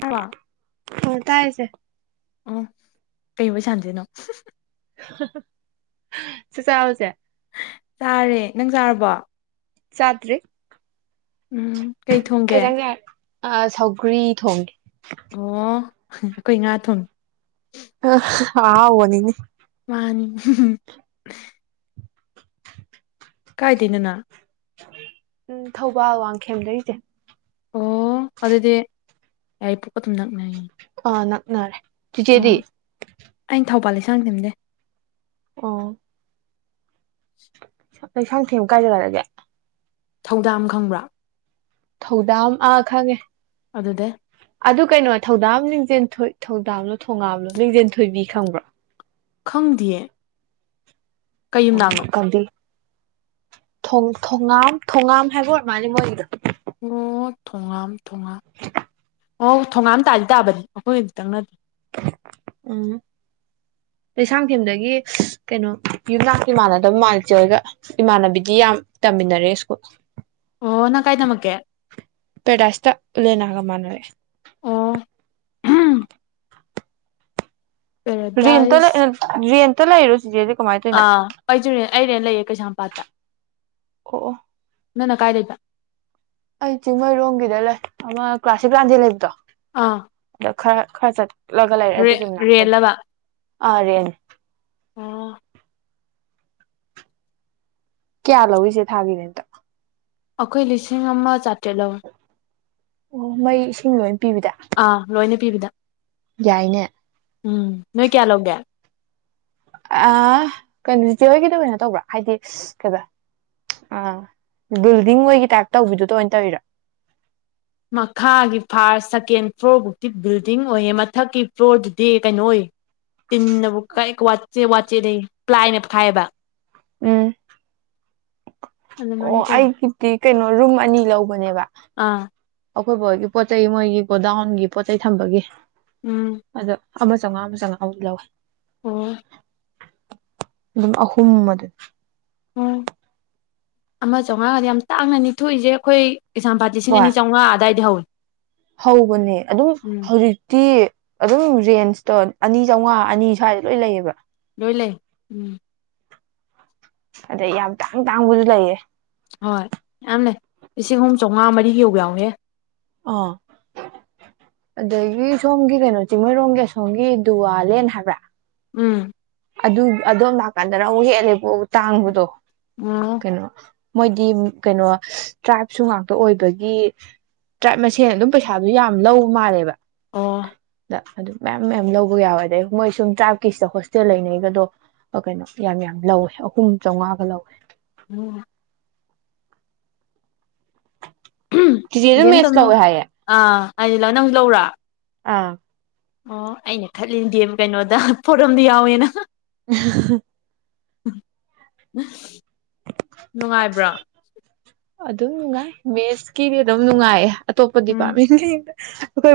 ꯆꯥꯔꯕꯣ ꯑ ꯇꯥꯏꯌꯦ ꯆꯦ ꯑꯣ ꯀꯩ ꯋꯌꯤ ꯁꯥꯟꯗꯣꯏꯅꯣ ꯆꯆꯕꯥ ꯆꯦ ꯆꯥꯔꯦ ꯅꯪ ꯆꯥꯔꯕꯣ ꯆꯥꯗ꯭ꯔꯤ ꯎꯝ ꯀꯩ ꯊꯣꯡꯒꯦ ꯀꯩꯖꯥꯡ ꯆꯥꯔꯦ ꯑ ꯁꯧꯒ꯭ꯔꯤ ꯊꯣꯡꯉꯤ ꯑꯈꯣꯏ ꯉꯥ ꯊꯣꯡꯉꯤ ꯑ ꯑꯍꯥꯎꯕꯅꯤꯅꯦ ꯑꯥꯅꯤ ꯀꯥꯏꯗꯅꯅ ꯎꯝ ꯊꯧꯕꯥꯜ ꯋꯥꯡꯈꯦꯝ ꯂꯩꯁꯦ ꯑꯣ ꯑꯗꯨꯗꯤ ꯌꯥꯏ ꯄꯣꯛꯀ ꯑꯗꯨꯝ ꯅꯛꯅꯌꯦꯦ ꯅꯛꯅꯔꯦ ꯇꯨꯆꯦꯗꯤ ꯑꯩꯅ ꯊꯧꯕꯥꯜ ꯂꯩꯁꯥꯡ ꯊꯦꯝꯗꯦ ꯑ [inaudible] ꯀꯩꯁꯥꯡ ꯊꯦꯝꯅꯨ ꯀꯥꯏꯖꯒꯔꯒꯦ ꯊꯧꯗꯥꯝ ꯈꯪꯕ꯭ꯔꯥ ꯊꯧꯗꯥꯝ ꯑꯥ ꯈꯪꯉꯦ ꯑꯗꯗꯦ ꯑꯗꯨ ꯀꯩꯅꯣ ꯊꯧꯗꯥꯝ ꯂ ꯊꯧꯗꯥꯝꯂꯣ ꯊꯣꯉꯥꯝꯂꯣ ꯂꯤꯡꯖꯦꯟ ꯊꯣꯏꯕꯤ ꯈꯪꯕ꯭ꯔꯥ ꯈꯪꯗꯤꯌꯦ ꯀꯩꯨꯝꯗꯥꯡꯅꯣ ꯊꯣꯉꯝ ꯊꯣꯉꯥꯝ ꯍꯥꯏꯕ ꯑꯣꯏ ꯃꯥꯅꯦ ꯃꯣꯏꯒꯤꯗꯣ ꯑꯣ ꯊꯣꯉꯝ ꯊꯣꯡꯉꯝ [inaudible] ꯑꯣ ꯊꯣꯒꯥꯥꯝ ꯇꯥꯗꯤ ꯇꯥꯕꯅꯤ ꯑꯩꯈꯣꯏꯅꯗꯤꯇꯪꯅꯗꯦ ꯎꯝ ꯂꯩꯁꯥꯡꯊꯦꯝꯗꯒꯤ ꯀꯩꯅꯣ ꯌꯨꯝꯅꯥꯛ ꯏꯃꯥꯟꯅꯗꯕ ꯃꯥꯖꯦꯔꯒ ꯏꯃꯥꯟꯅꯕꯤꯗꯤ ꯌꯥꯝ ꯇꯝꯃꯤꯟꯅꯔꯦ ꯁ꯭ꯀꯨꯜ ꯑꯣ ꯅ ꯀꯥꯏꯅꯃꯀꯦ ꯂꯂꯅꯅꯥꯒ ꯃꯅꯦ ꯔꯔꯤꯟꯇ ꯄꯦꯔꯥꯗꯥꯏꯁ ꯅꯔꯤꯟ ꯇꯠꯇ ꯂꯩꯔꯣ ꯁꯤꯖꯦꯗꯤ ꯑꯥ ꯑꯩꯁꯨꯦ ꯑꯩꯔꯦ ꯂꯩꯌꯦ ꯀꯩꯁꯥꯝꯄꯥꯠꯇ ꯑꯣ ꯑꯣ ꯅꯪꯅ ꯀꯥꯏ ꯂꯩꯇ ꯑꯩ ꯆꯤꯡꯃꯩꯔꯣꯡꯒꯤꯗ ꯂꯩ ꯑꯃ ꯀ꯭ꯂꯥꯁꯤꯛ ꯂꯥꯟꯗꯦ ꯂꯩꯕꯗꯣ ꯑꯥ ꯑꯗ ꯈꯔ ꯈꯔ ꯆꯠ ꯔꯦ ꯔꯔꯤꯂꯕ ꯑꯔꯦꯅꯦ [inaudible] ꯀꯌꯥ ꯂꯧꯏꯁꯦ ꯊꯥꯒꯤꯅꯦꯦꯇ ꯑꯩꯈꯣꯏ ꯂꯤꯁꯤꯡ ꯑꯃ ꯆꯥꯇ꯭ꯔꯦꯠꯂꯧ ꯑꯣ ꯃꯩ ꯁꯤ ꯑ ꯂꯣꯏꯅ ꯄꯤꯕꯤꯗ ꯌꯥꯏꯅꯦ ꯎꯝ ꯅꯣꯏ ꯀꯌꯥ ꯂꯧꯒꯦ ꯑ ꯀꯩꯅꯇꯣꯏꯒꯤꯗ ꯑꯣꯏꯅ ꯇꯧꯕ꯭ꯔꯥ ꯍꯥꯏꯗꯤ ꯀꯩꯗ ꯑ ꯕꯤꯜꯗꯤꯡ ꯑꯣꯏꯒꯤ ꯇꯥꯏꯞ ꯇꯧꯕꯤꯗꯨꯗ ꯑꯣꯏꯅ ꯇꯧꯋꯔꯥ ꯃꯈꯥꯒꯤ ꯐꯥꯔꯁ ꯁꯦꯀꯦꯟ ꯐ꯭ꯂꯣꯔꯐꯧꯗꯤꯤ ꯕꯤꯜꯗꯤꯡ ꯑꯣꯏꯌꯦꯦ ꯃꯊꯛꯀꯤ ꯐ꯭ꯂꯣꯔꯗꯨꯗꯤ ꯀꯩꯅꯣ ꯑꯣꯏ ꯇꯤꯟꯅꯕꯨ ꯀ ꯋꯥꯆꯦ ꯋꯥꯠꯆꯦ ꯂꯩ ꯄ꯭ꯂꯥꯏꯅꯈꯥꯏꯑꯕ ꯎꯝ ꯑꯣ ꯑꯗꯨꯃꯥꯏꯅ ꯑꯩ ꯇꯧꯋꯤ ꯀꯇꯤ ꯀꯩꯅꯣ ꯔꯨꯝ ꯑꯅꯤ ꯂꯧꯕꯅꯦꯕ ꯑꯥ ꯑꯩꯈꯣꯏꯕꯣꯏꯒꯤ ꯄꯣꯠ ꯆꯩꯩ ꯃꯣꯏꯒꯤ ꯒꯣꯗꯥꯎꯟꯒꯤ ꯄꯣꯠ ꯆꯩꯩ ꯊꯝꯕꯒꯤ ꯎꯝ ꯑꯗꯣ ꯑꯃ ꯆꯥꯝꯉꯥ ꯑꯃ ꯆꯥꯃꯉꯥꯃꯨ ꯂꯧꯋꯦ ꯑꯣ ꯑꯗꯨꯝ ꯑꯍꯨꯝ ꯃꯗꯤ ꯑꯣ ꯑꯃ ꯆꯥꯝꯃꯉꯥꯒꯗꯤ ꯌꯥꯝ ꯇꯥꯡꯅ ꯅꯤꯊꯣꯛꯏꯁꯦ ꯑꯩꯈꯣꯏ ꯀꯩꯥꯝꯄꯥꯠꯤꯁꯤꯡ ꯍꯣꯏ ꯑꯥꯝꯉꯥ ꯑꯗꯨꯋꯥꯏꯗꯤ ꯍꯧꯋꯏ ꯍꯧꯕꯅꯦ ꯑꯗꯨꯝ ꯍꯧꯖꯤꯛꯇꯤ ꯑꯗꯨꯝ ꯔꯦꯟꯁꯇꯣ ꯑꯅꯤ ꯆꯥꯝꯃꯉꯥ ꯑꯅꯤ ꯁ꯭ꯋꯥꯏꯗ ꯂꯣꯏ ꯂꯩꯌꯦꯕ ꯂꯣꯏ ꯂꯩ ꯎꯝ ꯑꯗꯩ ꯌꯥꯝ ꯇꯥꯡ ꯇꯥꯡꯕꯁꯨ ꯂꯩꯌꯦ ꯍꯣꯏ ꯌꯥꯝ ꯂꯩ ꯂꯤꯁꯤꯡ ꯑꯍꯨꯝ ꯆꯥꯃꯉꯥ ꯃꯔꯤ ꯌꯧꯕ ꯌꯥꯎꯍꯦ ꯑ ꯑꯗꯒꯤ ꯁꯣꯝꯒꯤ ꯀꯩꯅꯣ ꯆꯤꯡꯃꯩꯔꯣꯡꯝꯒꯤ ꯑꯁꯣꯝꯒꯤ ꯗꯨꯋꯥꯂꯦꯟ ꯍꯥꯏꯕ꯭ꯔꯥ ꯎꯝ ꯑꯗꯨ ꯑꯗꯣꯝ ꯂꯥꯛꯀꯥꯟꯗ ꯔꯨꯛ ꯍꯦꯛꯂꯦꯕ ꯇꯥꯡꯕꯗꯣ ꯑꯣ ꯀꯩꯅꯣ ꯃꯣꯏꯗꯤ ꯀꯩꯅꯣ ꯇ꯭ꯔꯥꯏꯕꯁꯨ ꯉꯥꯛꯇ ꯑꯣꯏꯕꯒꯤ ꯇ꯭ꯔꯥꯏꯕ ꯃꯁꯦꯜꯅ ꯑꯗꯨꯝ ꯄꯩꯁꯥꯗꯨ ꯌꯥꯝ ꯂꯧ ꯃꯥꯜꯂꯦꯕ ꯑ ꯗ ꯑꯗꯨ ꯃꯌꯥꯝ ꯃꯌꯥꯝ ꯂꯧꯕ ꯌꯥꯎꯋꯦ ꯑꯗꯩ ꯃꯣꯏ ꯁꯨꯝ ꯇ꯭ꯔꯥꯏꯞꯀꯤꯁꯤꯗ ꯍ ꯁꯦ ꯂꯩꯅꯩꯒꯗꯣ ꯀꯩꯅꯣ ꯌꯥꯝ ꯌꯥꯝ ꯂꯧꯋꯦ ꯑꯍꯨꯝ ꯆꯥꯃꯉꯥꯒ ꯂꯧꯋꯦ ꯎꯝ ꯆꯤꯖꯤꯦ ꯑꯗꯨꯝ ꯃꯦꯠꯁ ꯀꯧꯋꯦ ꯍꯥꯏꯌꯦꯦ ꯍꯥꯏꯗꯤ ꯅꯪꯁꯨ ꯂꯧꯔꯥ ꯑꯥ ꯑꯣ ꯑꯩꯅ ꯈꯠꯂꯤꯗꯤꯦ ꯀꯩꯅꯣꯗ ꯄꯣꯔꯝꯗꯤ ꯌꯥꯎꯋꯦꯅ [inaudible] ꯅꯨꯡꯉꯥꯏꯕ꯭ꯔꯥ ꯑꯗꯨꯝ ꯅꯨꯡꯉꯥꯏ ꯃꯦꯁꯀꯤꯗꯤ ꯑꯗꯨꯝ ꯅꯨꯡꯉꯥꯏꯌꯦ ꯑꯇꯣꯞꯄꯗꯤ ꯎꯝ ꯄꯥꯝꯃꯤ ꯑꯩꯈꯣꯏ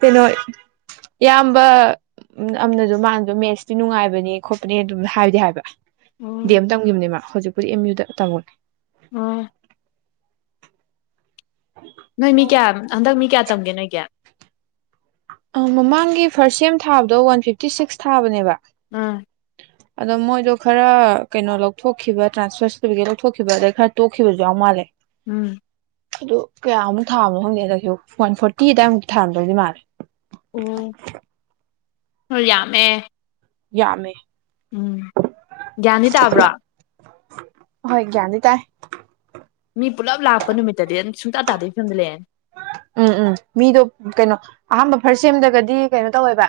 ꯀꯩꯅꯣ ꯏꯌꯥꯝꯕ ꯑꯃꯥꯅꯁꯨ ꯃꯥꯅꯗꯣ ꯃꯦꯠꯁꯇꯤ ꯅꯨꯡꯉꯥꯏꯕꯅꯦ ꯈꯣꯠꯄꯅꯦ ꯑꯗꯨꯝ ꯍꯥꯏꯕꯗꯤ ꯍꯥꯏꯕ ꯎꯝ ꯗꯦꯝ ꯇꯝꯈꯤꯕꯅꯦꯃ ꯍꯧꯖꯤꯛꯄꯨꯗꯤ ꯑꯦꯝ ꯌꯨꯗ ꯇꯥꯃꯣꯅꯦ ꯎꯝ ꯅꯣꯏ ꯃꯤ ꯀꯌꯥ ꯍꯟꯗꯛ ꯃꯤ ꯀꯌꯥ ꯇꯝꯒꯦ ꯅꯣꯏ ꯒꯤ ꯃꯃꯥꯡꯒꯤ ꯐꯥꯔꯁ ꯁꯦꯝ ꯊꯥꯕꯗꯣ ꯋꯥꯟ ꯐꯤꯐꯇꯤ ꯁꯤꯛꯁ ꯊꯥꯕꯅꯦꯕ ꯑꯥ ꯑꯗꯣ ꯃꯣꯏꯗꯣ ꯈꯔ ꯀꯩꯅꯣ ꯂꯧꯊꯣꯛꯈꯤꯕ ꯇ꯭ꯔꯥꯟꯁꯐꯔ ꯁꯥꯔꯇꯤꯐꯤꯀꯦꯠ ꯂꯧꯊꯣꯛꯈꯤꯕ ꯑꯗꯩ ꯈꯔ ꯇꯣꯛꯈꯤꯕꯁꯨ ꯌꯥꯎ ꯃꯥꯜꯂꯦ ꯎꯝ ꯑꯗꯨ ꯀꯌꯥꯃꯨꯛ ꯊꯥꯝꯃꯣ ꯈꯪꯗꯦꯗꯁꯨ ꯋꯥꯟ ꯐꯣꯔꯇꯤ ꯑꯗꯨꯋꯥꯏꯃꯨꯛ ꯊꯥꯔꯝꯗꯧꯗꯤ ꯃꯥꯜꯂꯦ ꯅꯣꯏ ꯌꯥꯝꯃꯦ ꯌꯥꯝꯃꯦ ꯎꯝ ꯒ꯭ꯌꯥꯟꯗꯤ ꯇꯥꯕ꯭ꯔꯥ ꯍꯣꯏ ꯒ꯭ꯌꯥꯟꯗꯤ ꯇꯥꯏ ꯃꯤ ꯄꯨꯂꯞ ꯂꯥꯛꯄ ꯅꯨꯃꯤꯠꯇꯗꯤ ꯑꯗꯨꯝ ꯁꯨꯡꯇꯥ ꯇꯥꯗꯕꯩ ꯐꯤꯚꯝꯗ ꯂꯩꯔꯥꯅꯤ ꯎꯝ ꯎꯝ ꯃꯤꯗꯣ ꯀꯩꯅꯣ ꯑꯍꯥꯟꯕ ꯐꯥ꯭ꯔꯁ ꯁꯦꯝꯗꯒꯗꯤ ꯀꯩꯅꯣ ꯇꯧꯋꯦꯕ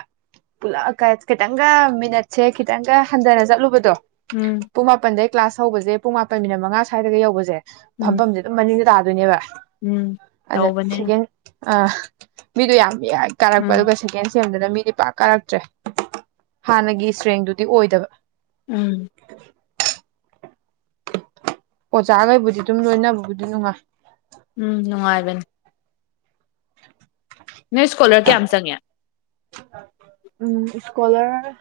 ꯄꯨꯂꯞ ꯈꯤꯇꯪꯒ ꯃꯤꯅꯠꯁꯦ ꯈꯤꯇꯪꯒ ꯍꯟꯊꯅ ꯆꯠꯂꯨꯕꯗꯣ ꯎꯝ ꯄꯨꯡ ꯃꯄꯟ ꯗꯩ ꯀ꯭ꯂꯥꯁ ꯍꯧꯕꯁꯦ ꯄꯨꯡ ꯃꯥꯄꯟ ꯃꯤꯅꯤꯠ ꯃꯉꯥ ꯁ꯭ꯋꯥꯏꯗꯒ ꯌꯧꯕꯁꯦ ꯎꯝ ꯐꯝꯐꯝꯁꯦ ꯑꯗꯨꯝ ꯃꯅꯤꯡꯗ ꯇꯥ ꯗꯣꯏ ꯅꯦꯕ ꯎꯝ ꯇꯧꯕ ꯃꯅꯦ ꯑ ꯃꯤꯗꯨ ꯌꯥꯝ ꯎꯝ ꯀꯥꯔꯛꯄꯗꯨꯒ ꯁꯦꯀꯦꯟ ꯁꯦꯝꯗꯅ ꯃꯤꯗꯤ ꯄꯥꯛ ꯀꯥꯔꯛꯇ꯭ꯔꯦ ꯍꯥꯟꯅꯒꯤ ꯏꯁꯇ꯭ꯔꯦꯡꯗꯨꯗꯤ ꯑꯣꯏꯗꯕ ꯎꯝ ꯑꯣꯖꯥꯈꯩꯕꯨꯗꯤ ꯑꯗꯨꯝ ꯂꯣꯏꯅꯕꯕꯨꯗꯤ ꯅꯨꯡꯉꯥꯏ ꯎꯝ ꯅꯨꯡꯉꯥꯏꯕꯅꯤ ꯅꯣꯏ ꯏꯁꯀꯣꯂꯔ ꯀꯌꯥꯝ ꯆꯪꯉꯦ ꯎꯝ ꯏꯁꯀꯣꯂꯔ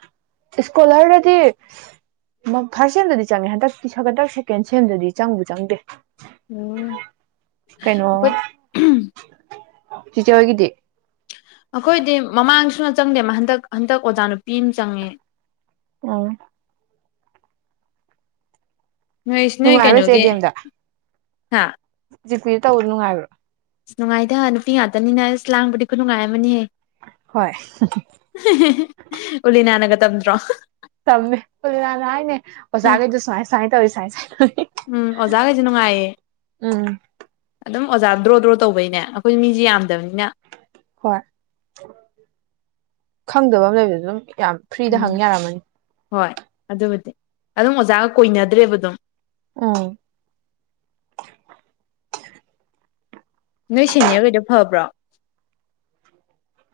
ꯏꯁꯀꯣꯂꯔꯗꯗꯤ ꯐꯥꯔꯁ ꯁꯦꯝꯗꯗꯤ ꯆꯪꯉꯦ ꯍꯟꯗꯛꯇ ꯍꯟꯗ ꯁꯦꯀꯦꯟ ꯁꯦꯝꯗꯗꯤ ꯆꯪꯕ ꯆꯪꯗꯦ ꯎꯝ ꯀꯩꯅꯣ ꯑꯩꯈꯣꯏ ꯁꯤꯆ ꯑꯣꯏꯒꯤꯗꯤ ꯑꯩꯈꯣꯏꯗꯤ ꯃꯃꯥꯡꯁꯨꯅ ꯆꯪꯗꯦ ꯃꯥ ꯍꯟꯗꯛ ꯍꯟꯗꯛ ꯑꯣꯖꯥ ꯅꯨꯄꯤ ꯑꯃ ꯆꯪꯉꯦ ꯎꯝ ꯅꯣꯏ ꯅꯣꯏ ꯅꯨꯡꯉꯥꯏꯔꯣꯏ ꯆꯦ ꯀꯩꯅꯣꯒꯤ ꯗꯤ ꯑꯝꯗ ꯍꯥ ꯖꯤꯠꯄꯤꯗ ꯇꯧꯕꯣ ꯅꯨꯡꯉꯥꯏꯕ꯭ꯔꯣ ꯑꯁ ꯅꯨꯡꯉꯥꯏꯇ ꯅꯨꯄꯤ ꯉꯥꯛꯇꯅꯤꯅꯦꯅ ꯑꯁ ꯂꯥꯡꯕꯗꯤ ꯈꯨ ꯅꯨꯡꯉꯥꯏ ꯑꯃꯅꯤꯅꯤꯍꯦ ꯍꯣꯏ [unintelligible] ꯎꯂꯤꯅꯅꯒ ꯇꯝ꯭ꯔꯣ ꯇꯝꯃꯦꯅꯅꯦ ꯑꯣꯁꯒꯦꯁꯨ ꯁ ꯁꯥꯏ ꯆꯥꯏ ꯎꯝ ꯑꯣꯖꯥ ꯀꯩꯁꯨ ꯅꯨꯡꯉꯥꯏꯑꯌꯦ ꯎꯝ ꯑꯗꯨꯝ ꯑꯣꯖꯥ ꯗ꯭ꯔꯣ ꯗ꯭ꯔꯣ ꯇꯧꯕꯩꯅꯦ ꯑꯩꯈꯣꯏ ꯃꯤꯁꯤ ꯌꯥꯝ ꯑꯗꯅ ꯍꯣꯏ ꯈꯪꯗꯕ ꯑꯃ ꯂꯩꯕꯗ ꯑꯗꯨꯝ ꯌꯥꯝ ꯐ꯭ꯔꯤꯗ ꯍꯪ ꯌꯥꯔꯝꯃꯅꯤ ꯍꯣꯏ ꯑꯗꯨꯕꯨꯗꯤ ꯑꯗꯨꯝ ꯑꯣꯖꯥꯒ ꯀꯣꯏꯅꯗ꯭ꯔꯦꯕ ꯑꯗꯨꯝ ꯎ ꯅꯣꯏ ꯁꯦꯅꯤꯌꯔꯈꯩꯗꯣ ꯐꯕ꯭ꯔꯣ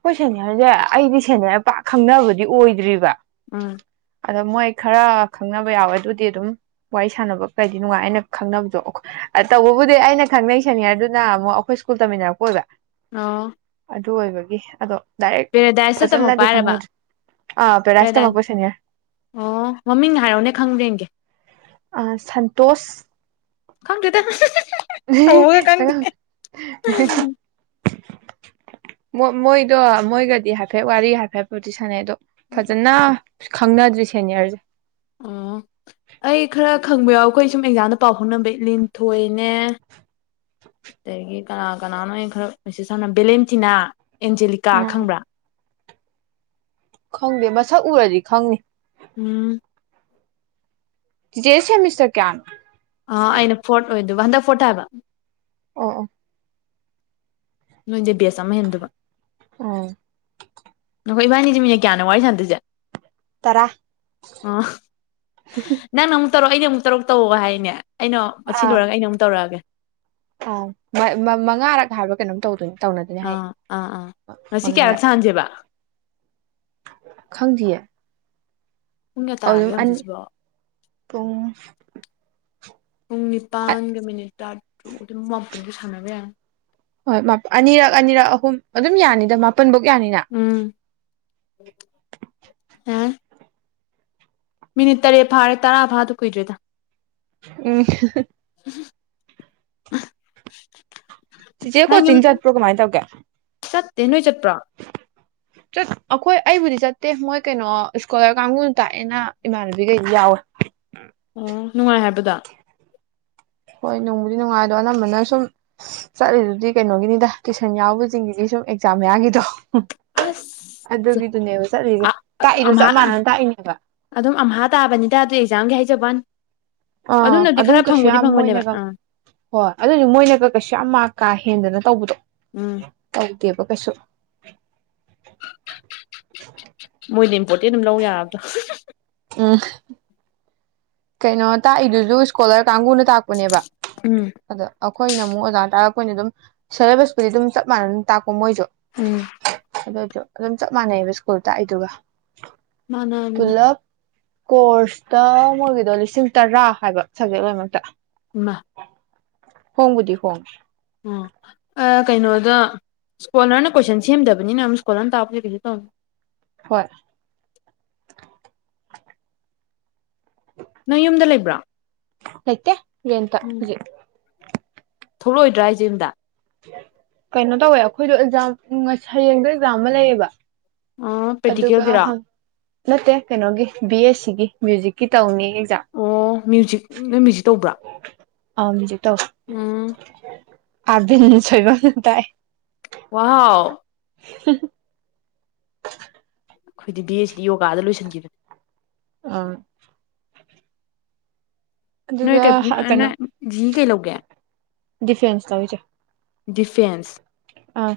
ꯍꯣꯏ ꯁꯦꯅꯤ ꯍꯥꯏꯁꯦ ꯑꯩꯗꯤ ꯁꯦꯅꯤꯔ ꯄꯥꯛ ꯈꯪꯅꯕꯗꯤ ꯑꯣꯏꯗ꯭ꯔꯤꯕ ꯎꯝ ꯑꯗꯣ ꯃꯣꯏ ꯈꯔ ꯈꯪꯅꯕ ꯌꯥꯎꯋꯦ ꯑꯗꯨꯗꯤ ꯑꯗꯨꯝ ꯋꯥꯔꯤ ꯁꯥꯟꯅꯕ ꯀꯩꯗꯤ ꯅꯨꯡꯉꯥꯏ ꯑꯩꯅ ꯈꯪꯅꯕꯗꯣ ꯇꯧꯕꯕꯨꯗꯤ ꯑꯩꯅ ꯈꯪꯅꯩ ꯁꯦꯅꯤꯌꯔꯗꯨꯅ ꯑꯃꯨꯛ ꯑꯩꯈꯣꯏ ꯁ꯭ꯀꯨꯜ ꯇꯝꯃꯤꯟꯅꯔꯛꯄ ꯑꯣꯏꯕ ꯑꯥ ꯍ ꯑꯣꯏꯕꯦ ꯑꯗꯣ ꯗꯥꯏꯔꯦꯛ ꯄꯦꯔꯥꯗꯥꯏꯁꯇ ꯇꯝꯃꯛꯣ ꯐꯖꯅꯗꯤ ꯄꯥꯏꯔꯕ ꯈꯪꯅꯗ꯭ꯔꯤ ꯑꯥ ꯄꯦꯔꯥꯏꯁ ꯄꯦꯔꯥꯗꯥꯏꯁ ꯇꯝꯃꯛꯄ ꯁꯦꯅꯤꯌꯔ ꯑꯣ ꯃꯃꯤꯡꯅ ꯍꯥꯏꯔꯛꯅꯦ ꯈꯪꯗ꯭ꯔꯦꯡꯒꯦ ꯁꯟꯇꯣꯁ ꯈꯪꯗꯦꯗ ꯍꯧꯕꯒ ꯈꯪꯗꯦ [inaudible] ꯃꯣꯏꯗꯣ ꯃꯣꯏꯒꯗꯤ ꯍꯥꯏꯐꯦꯠ ꯋꯥꯔꯤ ꯍꯥꯏꯐꯦꯠꯄꯗꯤ ꯁꯥꯟꯅꯩ ꯑꯗꯣ ꯐꯖꯅ ꯈꯪꯅꯗ꯭ꯔꯤ ꯁꯦꯅꯤꯌꯔꯁꯦ ꯑꯣ ꯑꯩ ꯈꯔ ꯈ ꯈꯪꯕ ꯌꯥꯎ ꯑꯩꯈꯣꯏ ꯁꯨꯝ ꯑꯦꯛꯖꯥꯝꯗ ꯄꯥꯎ ꯐꯥꯎꯅꯕ ꯏ ꯂꯤꯟꯊꯣꯏꯅꯦ ꯑꯗꯒꯤ ꯀꯅꯥ ꯀꯅꯥꯅꯣ ꯈꯔ ꯃꯦꯁꯦꯁ ꯁꯝꯅ ꯕꯦꯂꯦꯝꯁꯤꯤꯅꯥ ꯑꯦꯟꯖꯦꯂꯤꯀꯥ ꯎꯝ ꯈꯪꯕ꯭ꯔꯥ ꯈꯪꯗꯦ ꯃꯁꯛ ꯎꯔꯗꯤ ꯈꯪꯅꯤ ꯎꯝ ꯖꯦꯁꯦ ꯃꯤꯁꯇꯔ ꯀꯌꯥ ꯑ ꯑꯩꯅ ꯐꯣꯔꯠ ꯑꯣꯏꯗꯨꯕ ꯍꯟꯗꯛ ꯐꯇꯕ ꯑ ꯑ ꯅꯣꯏ ꯑꯃꯦꯟꯗꯕ ꯎꯝ ꯅꯈꯣꯏ ꯏꯃꯥꯅꯤ ꯃꯤꯃꯤꯅꯌꯥꯅ ꯋꯥꯔꯤ ꯁꯥꯟꯗꯣꯏꯁꯦ ꯇꯔꯥ ꯇꯧꯔꯛ ꯑꯩꯩꯅ ꯑꯃꯨꯛ ꯇꯧꯔꯛ ꯇꯧ ꯍꯥꯏꯅꯦ ꯑꯩꯅ ꯑꯁꯤ ꯂꯣꯏꯔꯒ ꯑꯩꯅ ꯑꯃꯨꯛ ꯇꯧꯔꯛꯑꯒꯦ ꯑꯥ ꯃꯉꯥꯔꯛ ꯍꯥꯏꯕ ꯀꯩꯅꯣꯝ ꯇꯧꯗꯣꯏꯅꯦ ꯑꯥ ꯑꯥ ꯑꯥ ꯉꯁꯤ ꯀꯌꯥꯔꯛ ꯃꯉꯥꯔꯛ ꯁꯥꯟꯝꯁꯦꯕ ꯈꯪꯗꯤꯌꯦ ꯄꯨꯡ ꯀꯌꯥ ꯑꯗꯨ ꯑꯗꯨꯝ ꯇꯥꯔꯒꯦ ꯑꯅꯤ ꯍꯧꯖꯤꯛꯁꯤꯕꯣ ꯄꯨꯡ ꯄꯨꯡ ꯅꯤꯄꯥꯟꯒ ꯃꯤꯅꯤꯠ ꯇꯔꯥꯇꯔꯨꯛ ꯑꯗꯨꯝ ꯑꯗꯨꯁꯨ ꯁꯥꯟꯅꯕ ꯑ ꯍꯣꯏ ꯑꯅꯤꯔꯛ ꯑꯅꯤꯔꯛ ꯑꯍꯨꯝ ꯑꯗꯨꯝ ꯌꯥꯅꯤꯗ ꯀꯨꯟꯐꯧ ꯌꯥꯅꯤꯅ ꯎꯝ ꯌꯥꯔꯅꯤ ꯃꯤꯅꯤꯠ ꯇꯔꯦꯠ ꯐꯥꯔꯦ ꯇꯔꯥ ꯐꯥꯗꯧ ꯀꯨꯏꯗꯔ꯭ꯦ ꯗ ꯎꯝ ꯎ ꯆꯤꯆꯦ ꯀꯣꯆꯤꯡ ꯆꯠꯄ꯭ꯔꯣ ꯀꯃꯥꯏꯅ ꯇꯧꯒꯦ ꯆꯠꯇꯦ ꯅꯣꯏ ꯆꯠꯄ꯭ꯔꯣ ꯆꯠ ꯑꯩꯈꯣꯏ ꯑꯩꯕꯨꯗꯤ ꯆꯠꯇꯦ ꯃꯣꯏ ꯀꯩꯅꯣ ꯏꯁꯀꯣꯂꯔ ꯀꯥꯡꯕꯨꯅ ꯇꯥꯛꯑꯦꯅ ꯏꯃꯥꯟꯅꯕꯤꯈꯩꯗꯤ ꯌꯥꯎꯋꯦ ꯑꯣ ꯅꯨꯡꯉꯥꯏ ꯍꯥꯏꯕꯔꯥꯗ ꯍꯣꯏ ꯅꯣꯡꯕꯨꯗꯤ ꯅꯨꯡꯉꯥꯏꯗꯣ ꯑꯅꯝꯕꯅ ꯁꯨꯝ ꯆꯠꯂꯤꯗꯨꯗꯤ ꯀꯩꯅꯣꯒꯤꯅꯤꯗ ꯇꯨꯏꯁꯟ ꯌꯥꯎꯕꯁꯤꯡꯒꯤꯗꯤ ꯁꯨꯝ ꯑꯦꯛꯖꯥꯝ ꯃꯌꯥꯒꯤꯗꯣ ꯑꯁ ꯑꯗꯨꯒꯤꯗꯨꯅꯦꯕ ꯆꯠꯂꯤꯁꯦ ꯇꯥꯛꯏꯗꯣ ꯆꯞ ꯑꯥ ꯃꯥꯟꯅꯅ ꯇꯥꯛꯏꯅꯦꯕ ꯑꯗꯨꯝ ꯑꯝꯍꯥ ꯇꯥꯕꯅꯤꯗ ꯑꯗꯨ ꯑꯦꯛꯖꯥꯝꯒꯤ ꯍꯥꯏ ꯕꯥꯟ ꯑꯥ ꯑꯗꯨꯝ ꯀꯩꯁꯨ ꯌꯥꯝ ꯃꯣꯏꯅꯒ ꯑꯥ ꯍꯣꯏ ꯑꯗꯨꯗꯤ ꯃꯣꯏꯅꯒ ꯀꯩꯁꯨ ꯌꯥꯝ ꯃꯥ ꯀꯥꯏ ꯍꯦꯟꯗꯅ ꯇꯧꯕꯗꯣ ꯎꯝ ꯇꯧꯗꯦꯕ ꯀꯩꯁꯨ [inaudible] ꯃꯣꯏꯅ ꯏꯝꯄꯣꯔꯠꯇꯦꯟ ꯑꯗꯨꯝ ꯂꯧ ꯌꯥꯔꯕꯗ꯭ꯔꯣ ꯎꯝ ꯀꯩꯅꯣ ꯇꯥꯛꯏꯗꯨꯁꯨ ꯏꯁꯀꯣꯂꯔ ꯀꯥꯡꯒꯨꯅ ꯇꯥꯛꯄꯅꯦꯕ ꯑꯗꯣ ꯑꯩꯈꯣꯏꯅ ꯑꯃꯨꯛ ꯑꯣꯖꯥꯅ ꯇꯥꯔꯛ ꯑꯩꯈꯣꯏꯅ ꯑꯗꯨꯝ ꯁꯦꯂꯦꯕꯁꯄꯨꯗꯤ ꯑꯗꯨꯝ ꯆꯞꯃꯥꯟꯅꯅ ꯇꯥꯛꯄ ꯀꯃꯣꯏꯖ ꯎꯝ [unintelligible] ꯑꯗꯨꯝ ꯆꯞ ꯃꯥꯟꯅꯩꯑꯕ ꯁ꯭ꯀꯨꯜ ꯇꯥꯛꯏꯗꯨꯒ ꯃꯥꯟꯅꯕꯅꯦ ꯄꯨꯂꯞ ꯀꯣꯔꯁꯇ ꯃꯣꯏꯒꯤꯗꯣ ꯑꯗꯣ ꯂꯤꯁꯤꯡ ꯇꯔꯥ ꯍꯥꯏꯕ ꯁꯕꯖꯦꯛ ꯂꯣꯏꯅꯃꯛꯇ ꯏꯃꯥ ꯍꯣꯡꯕꯨꯗꯤ ꯍꯣꯡꯏ ꯑꯣ ꯀꯩꯅꯣꯗ ꯏꯁꯀꯣꯂꯔꯅ ꯀꯣꯏꯁꯟ ꯁꯦꯝꯗꯕꯅꯤꯅ ꯑꯃꯨꯛ ꯏꯁꯀꯣꯂꯔ ꯑꯃ ꯇꯥꯛꯄꯁꯦ ꯀꯩꯁꯨ ꯇꯧꯅꯤ ꯍꯣꯏ ꯅꯪ ꯌꯨꯝꯗ ꯂꯩꯕ꯭ꯔꯥ ꯂꯩꯇꯦ ꯔꯦꯟꯠꯇ ꯍꯧꯖꯤꯛ ꯊꯣꯛꯂꯛꯑꯣꯏꯗ꯭ꯔꯥ ꯍꯥꯏꯁꯦ ꯌꯨꯝꯗ ꯀꯩꯅꯣ ꯇꯧꯋꯦ ꯑꯩꯈꯣꯏꯗꯣ ꯑꯦꯛꯖꯥꯝ ꯍꯌꯦꯡꯗ ꯑꯦꯛꯖꯥꯝ ꯑꯃ ꯂꯩꯌꯦꯕ ꯑꯥ practical ꯑꯗꯨꯒ ꯒꯤꯔꯣ ꯅꯠꯇꯦ ꯀꯩꯅꯣꯒꯤ ꯕꯤ ꯑꯦꯁ ꯁꯤꯒꯤ ꯃ꯭ꯌꯨꯖꯤꯛꯀꯤ ꯇꯧꯅꯤ ꯑꯦꯛꯖꯥꯝ ꯑꯣ ꯃ꯭ꯌꯨꯖꯤꯛ ꯅꯣꯏ ꯃ꯭ꯌꯨꯖꯤꯛ ꯇꯧꯕ꯭ꯔꯥ ꯑ [unintelligible] ꯎꯝ ꯑꯔꯕꯤꯟ ꯁꯣꯏꯕꯝ ꯇꯥꯛꯏ ꯋꯥꯍ [inaudible] ꯑꯩꯈꯣꯏꯗꯤ ꯕꯤ ꯑꯦ ꯁꯤꯗꯤ ꯌꯣꯒꯥꯗ ꯂꯣꯏꯁꯤꯟꯈꯤꯕꯅꯦ ꯑꯥ ꯅꯣꯏ ꯑꯗꯨꯒ ꯀ ꯅꯣꯏ ꯀꯩꯅꯣ ꯖꯤ ꯏ ꯀꯩ ꯂꯧꯒꯦ [unintelligible] ꯗꯤꯐꯦꯟꯁ ꯇꯧꯏ ꯆꯦ ꯗꯤꯐꯦꯟꯁ ꯑꯥ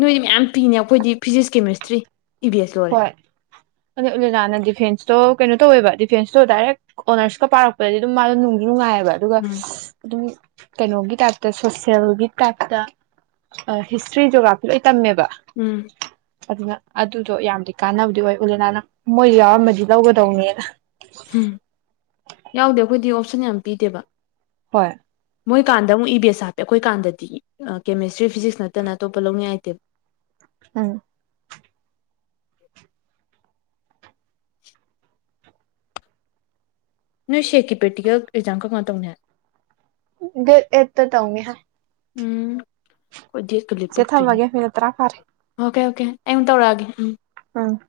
ꯅꯣꯏꯗꯤ ꯃꯌꯥꯝ ꯄꯤꯅꯦ ꯑꯩꯈꯣꯏꯗꯤ physics chemistry E V S ꯂꯣꯏꯔꯦ ꯍꯣꯏ ꯑ ꯎꯂꯅꯥꯅ ꯗꯤꯐꯦꯟꯁꯇꯣ ꯀꯩꯅꯣ ꯇꯧꯋꯦꯕ ꯗꯤꯐꯦꯟꯁꯇꯣ ꯗꯥꯏꯔꯦꯛ ꯑꯣꯅꯔꯁꯀ ꯄꯥꯔꯛꯄꯗꯗꯤ ꯑꯗꯨꯝ ꯃꯥꯗꯣ ꯅꯨꯡꯁꯨ ꯅꯨꯡꯉꯥꯏꯑꯕ ꯑꯗꯨꯒ ꯎꯝ ꯑꯗꯨ ꯀꯩꯅꯣꯒꯤ ꯇꯥꯏꯞꯇ ꯁꯣꯁꯦꯜꯒꯤ ꯇꯥꯏꯞꯇ ꯍꯤꯁꯇ꯭ꯔꯤ ꯖꯣꯒ꯭ꯔꯥꯐꯤ ꯂꯣꯏ꯫ ꯇꯝꯕ ꯎꯝ ꯑꯗꯨꯅ ꯑꯗꯨ ꯑꯗꯨꯣ ꯌꯥꯝꯗꯤ ꯀꯥꯟꯕꯨꯗꯤ ꯑꯣꯏ ꯎꯂꯦꯅꯥꯅ ꯃꯣꯏꯁꯨ ꯌꯥꯎꯔꯃꯗꯤ ꯂꯧꯒꯗꯧꯅꯦꯅ ꯎꯝ ꯌꯥꯎꯗꯦ ꯑꯩꯈꯣꯏꯗꯤ ꯑꯣ ꯁꯟ ꯅꯦꯜ ꯄꯤꯗꯦꯕ ꯍꯣꯏ ꯃꯣꯏ ꯀꯥꯟꯗ ꯑꯃꯨꯛ ꯏ ꯕꯤ ꯑꯦꯁ ꯍꯥꯞꯄꯦ ꯑꯩꯈꯣꯏ ꯀꯥꯟꯗꯗꯤ ꯀꯦꯃꯦꯁ ꯇ꯭ꯔꯤ ꯐꯤꯖꯤꯛꯁ ꯅꯠꯇꯅ ꯑꯇꯣꯞꯄ ꯂꯧꯅꯤꯡ ꯉꯥꯏ ꯂꯩꯇꯦ ꯑꯝ [inaudible] ꯅꯣꯏ ꯁꯦꯛꯀꯤ ꯄ꯭ꯔꯦꯛꯇꯤꯀꯦꯜ ꯑꯦꯛꯖꯥꯝ ꯀꯔꯝ ꯀꯥꯟꯗ ꯇꯧꯅꯤ ꯍꯥꯏ ꯗꯦꯠ ꯑꯩꯠꯇ ꯇꯧꯅꯤ ꯍꯥꯏ꯫ ꯎꯝ ꯑꯩꯈꯣꯏ ꯗꯦꯠꯀ ꯆꯦ ꯂꯦꯞꯄꯛꯇ꯭ꯔꯤꯅꯦ ꯊꯝꯃꯒꯦ ꯃꯤꯅꯤꯠ ꯇꯔꯥ ꯐꯥꯔꯦ ꯑꯣꯀꯦ ꯑꯣꯀꯦ ꯑꯩ ꯑꯃꯨꯛ ꯇꯧꯔꯛꯑꯒꯦ ꯎꯝ ꯎꯝ